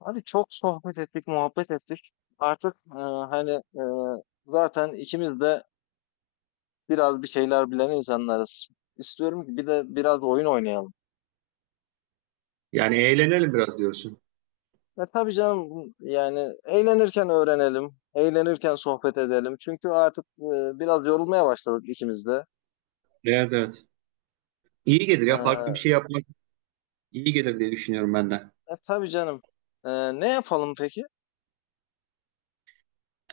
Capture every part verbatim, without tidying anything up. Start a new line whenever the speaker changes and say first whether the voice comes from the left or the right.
left: Abi çok sohbet ettik, muhabbet ettik. Artık e, hani e, zaten ikimiz de biraz bir şeyler bilen insanlarız. İstiyorum ki bir de biraz oyun oynayalım.
right: Yani eğlenelim biraz diyorsun.
left: Ya tabii canım yani eğlenirken öğrenelim, eğlenirken sohbet edelim. Çünkü artık e, biraz yorulmaya başladık ikimiz de.
right: Evet, evet. İyi gelir ya, farklı bir
left: E,
right: şey yapmak iyi gelir diye düşünüyorum ben de.
left: e, tabii canım. E, Ne yapalım peki?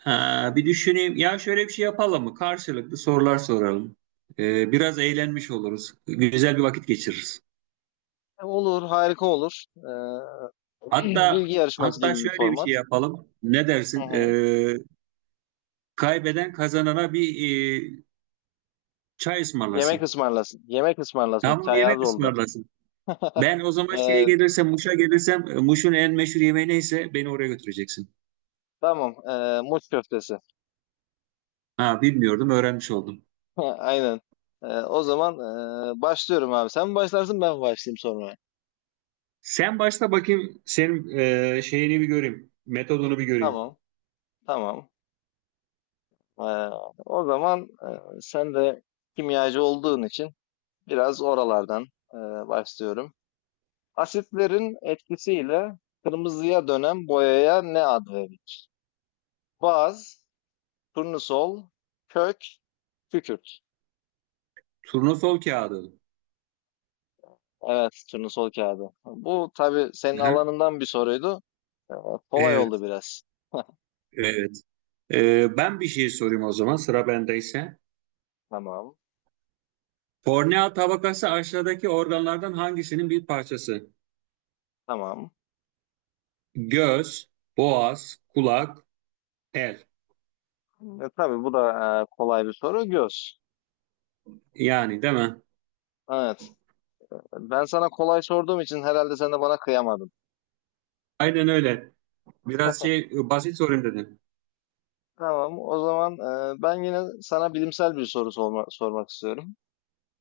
right: Ha, bir düşüneyim. Ya şöyle bir şey yapalım mı? Karşılıklı sorular soralım. Ee, biraz eğlenmiş oluruz. Güzel bir vakit geçiririz.
left: E, olur, harika olur. E,
right: Hatta
left: bilgi yarışması
right: hatta
left: gibi bir
right: şöyle bir şey
left: format.
right: yapalım. Ne
left: Hı
right: dersin?
left: hı.
right: Ee, kaybeden kazanana bir e, çay
left: Yemek
right: ısmarlasın.
left: ısmarlasın. Yemek ısmarlasın.
right: Tamam,
left: Çay az
right: yemek
left: oldu.
right: ısmarlasın. Ben o zaman şeye
left: Eee,
right: gelirsem, Muş'a gelirsem, e, Muş'un en meşhur yemeği neyse beni oraya götüreceksin.
left: tamam. Eee muç köftesi.
right: Ha, bilmiyordum, öğrenmiş oldum.
left: Aynen. Eee, o zaman eee, başlıyorum abi. Sen mi başlarsın ben mi başlayayım sonra?
right: Sen başla bakayım, senin e, şeyini bir göreyim. Metodunu bir göreyim.
left: Tamam. Tamam. Eee, O zaman eee, sen de kimyacı olduğun için biraz oralardan eee, başlıyorum. Asitlerin etkisiyle kırmızıya dönen boyaya ne ad verilir? Baz, turnusol, kök, kükürt.
right: Turnusol kağıdı.
left: Evet, turnusol kağıdı. Bu tabii senin
right: Hı-hı.
left: alanından bir soruydu. Ee, Kolay oldu
right: Evet,
left: biraz.
right: evet. E, ben bir şey sorayım o zaman, sıra bendeyse.
left: Tamam,
right: Kornea tabakası aşağıdaki organlardan hangisinin bir parçası?
left: tamam.
right: Göz, boğaz, kulak, el.
left: E, tabii bu da e, kolay bir soru. Göz.
right: Yani değil mi?
left: Evet. Ben sana kolay sorduğum için herhalde sen de bana kıyamadın.
right: Aynen öyle. Biraz şey e, basit sorayım dedim.
left: Tamam, o zaman e, ben yine sana bilimsel bir soru sorma- sormak istiyorum.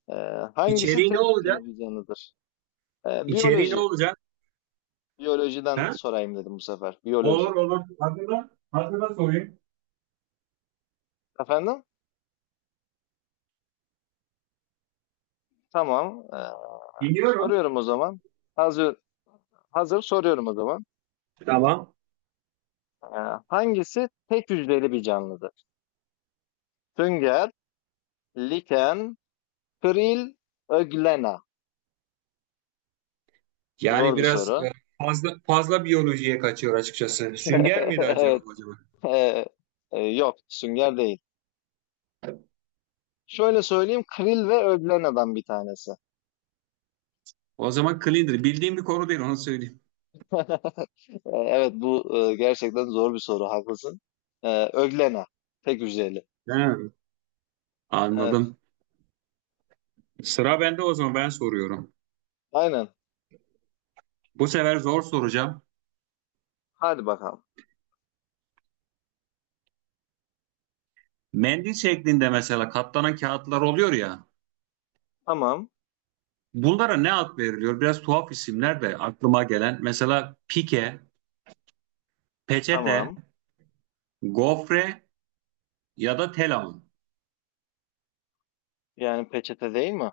left: E, Hangisi
right: İçeriği ne
left: tek
right: olacak?
left: hücreli bir canlıdır? E,
right: İçeriği ne
left: biyoloji.
right: olacak?
left: Biyolojiden
right: Ha?
left: sorayım dedim bu sefer. Biyoloji.
right: Olur olur. Hazırla, hazırla sorayım.
left: Efendim? Tamam. E,
right: Dinliyorum.
left: soruyorum o zaman. Hazır, Hazır soruyorum o zaman.
right: Tamam.
left: Ee, Hangisi tek hücreli bir canlıdır? Sünger, liken, kril, öglena.
right: Yani
left: Zor bir
right: biraz
left: soru.
right: e, fazla fazla biyolojiye kaçıyor açıkçası. Sünger miydi acaba
left: Evet.
right: acaba?
left: e, e, Yok, sünger değil. Şöyle söyleyeyim, kril ve öglena'dan bir tanesi.
right: O zaman cleaner. Bildiğim bir konu değil, onu söyleyeyim.
left: Ee, Evet, bu e, gerçekten zor bir soru, haklısın. Ee, öglena, tek hücreli.
right: Ha,
left: Evet,
right: anladım. Sıra bende, o zaman ben soruyorum.
left: aynen.
right: Bu sefer zor soracağım.
left: Hadi bakalım.
right: Mendil şeklinde mesela katlanan kağıtlar oluyor ya.
left: Tamam,
right: Bunlara ne ad veriliyor? Biraz tuhaf isimler de aklıma gelen. Mesela pike, peçete,
left: tamam.
right: gofre ya da telamon.
left: Yani peçete değil mi?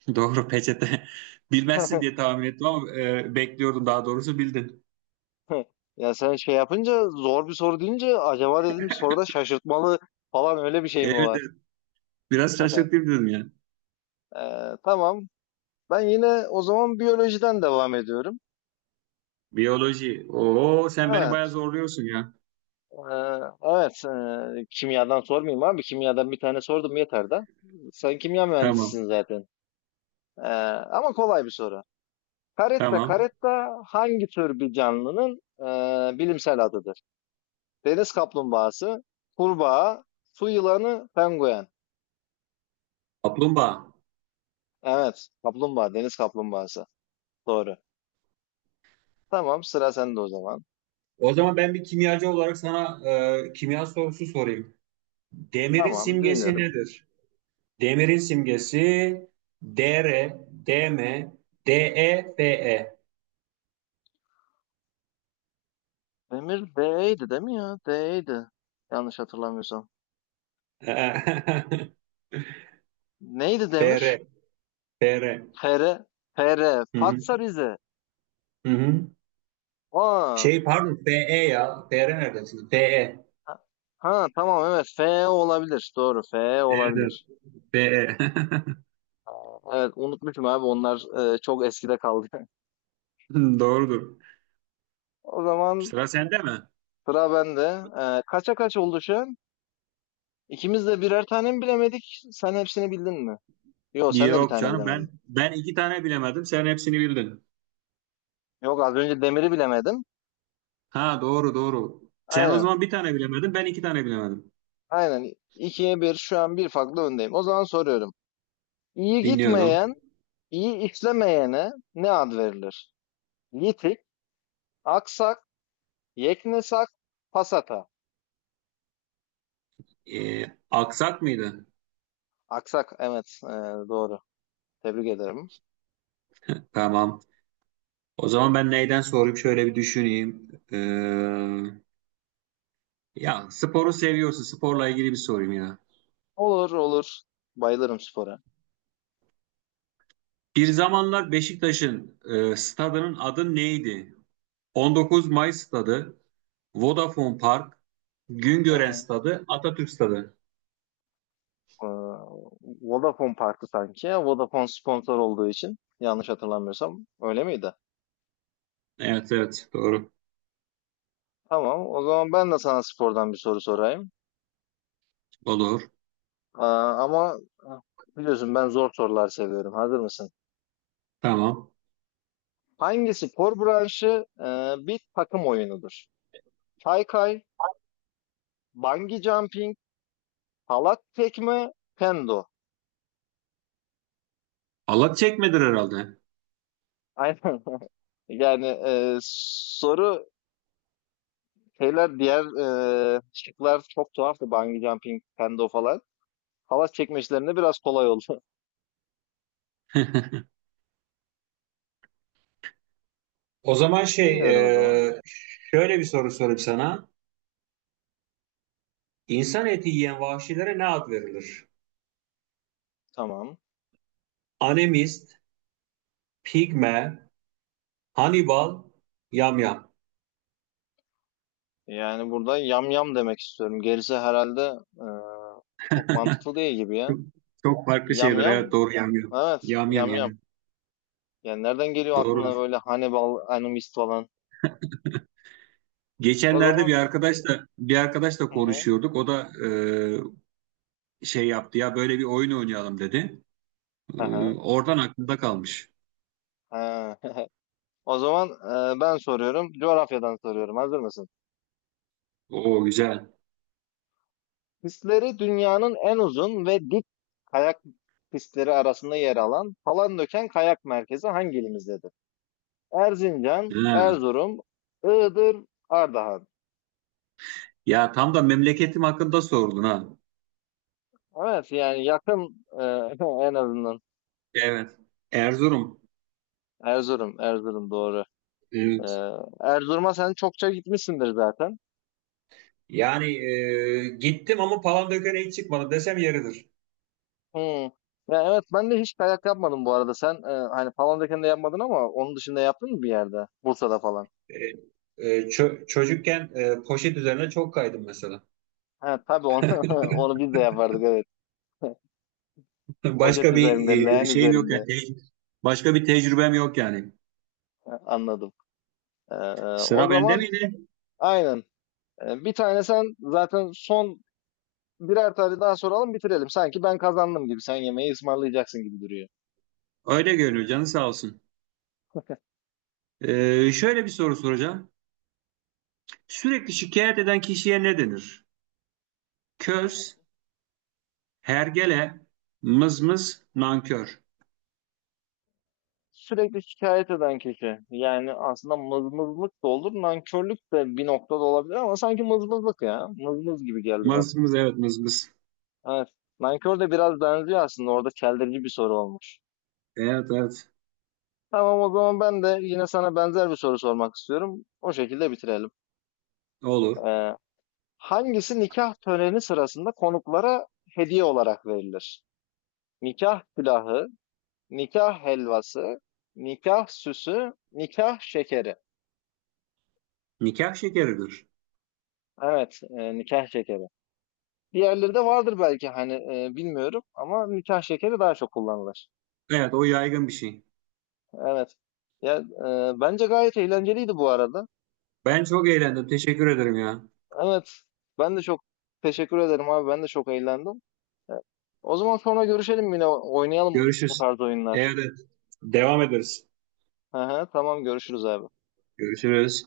right: Doğru, peçete. Bilmezsin diye tahmin ettim ama e, bekliyordum, daha doğrusu bildin.
left: Heh. Ya sen şey yapınca zor bir soru deyince acaba dedim soruda şaşırtmalı falan öyle bir şey mi
right: Evet,
left: var?
right: evet. Biraz şaşırtayım dedim ya.
left: Ee, tamam. Ben yine o zaman biyolojiden devam ediyorum.
right: Biyoloji. Oo, sen beni bayağı
left: Evet.
right: zorluyorsun ya.
left: Ee, evet. Ee, kimyadan sormayayım abi. Kimyadan bir tane sordum yeter de. Sen kimya mühendisisin
right: Tamam.
left: zaten. Ee, Ama kolay bir soru. Caretta
right: Tamam.
left: caretta hangi tür bir canlının ee, bilimsel adıdır? Deniz kaplumbağası, kurbağa, su yılanı, penguen.
right: Kaplumbağa.
left: Evet. Kaplumbağa. Deniz kaplumbağası. Doğru. Tamam. Sıra sende o zaman.
right: O zaman ben bir kimyacı olarak sana e, kimya sorusu sorayım. Demirin
left: Tamam.
right: simgesi
left: Dinliyorum.
right: nedir? Demirin simgesi D R, D M, D E.
left: Demir D'ydi değil mi ya? D'ydi. Yanlış hatırlamıyorsam.
right: Dr, Dm, De,
left: Neydi
right: Fe.
left: Demir?
right: F, Fr.
left: Fere. Fere.
right: Hı hı.
left: Fatsa Rize.
right: Hı hı.
left: Aa.
right: Şey pardon, F E ya. F, Fr neredesin? Fe.
left: Ha, ha, tamam evet. F olabilir. Doğru. F
right: Nerede?
left: olabilir.
right: F E.
left: Evet. Unutmuşum abi. Onlar e, çok eskide kaldı.
right: Doğrudur.
left: O zaman
right: Sıra sende mi?
left: sıra bende. E, kaça kaç oldu şu an? İkimiz de birer tane mi bilemedik? Sen hepsini bildin mi? Yok, sen de bir
right: Yok
left: tane
right: canım, ben
left: bilemedin.
right: ben iki tane bilemedim. Sen hepsini bildin.
left: Yok az önce demiri bilemedim.
right: Ha, doğru doğru. Sen o
left: Aynen.
right: zaman bir tane bilemedin. Ben iki tane bilemedim.
left: Aynen. ikiye bir, şu an bir farklı öndeyim. O zaman soruyorum. İyi
right: Dinliyorum.
left: gitmeyen, iyi işlemeyene ne ad verilir? Yitik, aksak, yeknesak, pasata.
right: Ee, aksak mıydı?
left: Aksak evet, e, doğru. Tebrik ederim.
right: Tamam. O zaman ben neyden sorayım? Şöyle bir düşüneyim. Ee, ya sporu seviyorsun. Sporla ilgili bir sorayım ya.
left: Olur olur. Bayılırım spora.
right: Bir zamanlar Beşiktaş'ın e, stadının adı neydi? on dokuz Mayıs stadı, Vodafone Park,
left: Hı
right: Güngören
left: hı.
right: stadı, Atatürk stadı.
left: Ee, Vodafone Park'tı sanki. Vodafone sponsor olduğu için yanlış hatırlamıyorsam öyle miydi?
right: Evet evet, doğru.
left: Tamam. O zaman ben de sana spordan bir soru sorayım.
right: Olur.
left: Aa, ama ah, Biliyorsun ben zor sorular seviyorum. Hazır mısın?
right: Tamam.
left: Hangi spor branşı e, bir takım oyunudur? Kaykay, bungee jumping, halat tekme, kendo.
right: Allah çekmedir herhalde.
left: Aynen. Yani e, soru şeyler diğer e, şıklar çok tuhaftı. Bungee jumping, kendo falan. Halat çekme işlerinde biraz kolay oldu.
right: O zaman şey,
left: Bilmiyorum o zaman.
right: e, şöyle bir soru sorayım sana. İnsan eti yiyen vahşilere ne ad verilir?
left: Tamam.
right: Animist, pigme, Hannibal, yamyam.
left: Yani burada yam yam demek istiyorum. Gerisi herhalde e, çok mantıklı değil gibi ya.
right: Çok, çok farklı
left: Yam
right: şeyler. Evet,
left: yam.
right: doğru, yamyam.
left: Evet,
right: Yamyam,
left: yam yam.
right: yamyam.
left: Yani nereden geliyor
right: Doğru.
left: aklına böyle Hannibal Animist falan? O
right: Geçenlerde
left: zaman
right: bir arkadaşla bir arkadaşla
left: hı hı,
right: konuşuyorduk. O da e, şey yaptı ya, böyle bir oyun oynayalım dedi. E,
left: hı
right: oradan aklımda kalmış.
left: ha. O zaman e, ben soruyorum, coğrafyadan soruyorum. Hazır mısın?
right: Oo, güzel.
left: Pistleri dünyanın en uzun ve dik kayak pistleri arasında yer alan Palandöken Kayak Merkezi hangi ilimizdedir? Erzincan,
right: He.
left: Erzurum, Iğdır, Ardahan.
right: Ya tam da memleketim hakkında sordun ha.
left: Evet, yani yakın e, en azından.
right: Evet. Erzurum.
left: Erzurum, Erzurum doğru. E,
right: Evet.
left: Erzurum'a sen çokça gitmişsindir zaten.
right: Yani e, gittim ama Palandöken'e hiç çıkmadım desem yeridir.
left: Hımm. Ya, evet, ben de hiç kayak yapmadım bu arada. Sen, eee, hani, Palandöken'de yapmadın ama onun dışında yaptın mı bir yerde? Bursa'da falan.
right: E, e, çö- Çocukken e, poşet üzerine çok kaydım mesela.
left: Ha, tabii onu onu biz de yapardık, evet. Poşet
right: Başka bir
left: üzerinde,
right: e,
left: leğen
right: şeyim yok
left: üzerinde.
right: yani. Te- Başka bir tecrübem yok yani.
left: Ha, anladım. Eee, O
right: Sıra bende
left: zaman
right: miydi?
left: aynen. Eee, bir tane sen zaten son birer tane daha soralım, bitirelim. Sanki ben kazandım gibi. Sen yemeği ısmarlayacaksın gibi duruyor.
right: Öyle görünüyor, canı sağ olsun. Ee, şöyle bir soru soracağım. Sürekli şikayet eden kişiye ne denir?
left: Tamam.
right: Köz, hergele, mızmız, nankör.
left: Sürekli şikayet eden kişi. Yani aslında mızmızlık da olur, nankörlük de bir noktada olabilir ama sanki mızmızlık ya. Mızmız gibi geldi bana.
right: Mızmız, evet, mızmız.
left: Evet. Nankör de biraz benziyor aslında. Orada çeldirici bir soru olmuş.
right: Evet evet,
left: Tamam o zaman ben de yine sana benzer bir soru sormak istiyorum. O şekilde bitirelim.
right: olur.
left: Ee, Hangisi nikah töreni sırasında konuklara hediye olarak verilir? Nikah külahı, nikah helvası, nikah süsü, nikah şekeri.
right: Nikah şekeridir.
left: Evet, e, nikah şekeri. Diğerleri de vardır belki hani e, bilmiyorum ama nikah şekeri daha çok kullanılır.
right: Evet, o yaygın bir şey.
left: Evet. Ya e, bence gayet eğlenceliydi bu arada.
right: Ben çok eğlendim. Teşekkür ederim ya.
left: Evet. Ben de çok teşekkür ederim abi. Ben de çok eğlendim. E, O zaman sonra görüşelim yine oynayalım bu
right: Görüşürüz.
left: tarz oyunlar.
right: Evet, evet. Devam ederiz.
left: Hı hı, tamam görüşürüz abi.
right: Görüşürüz.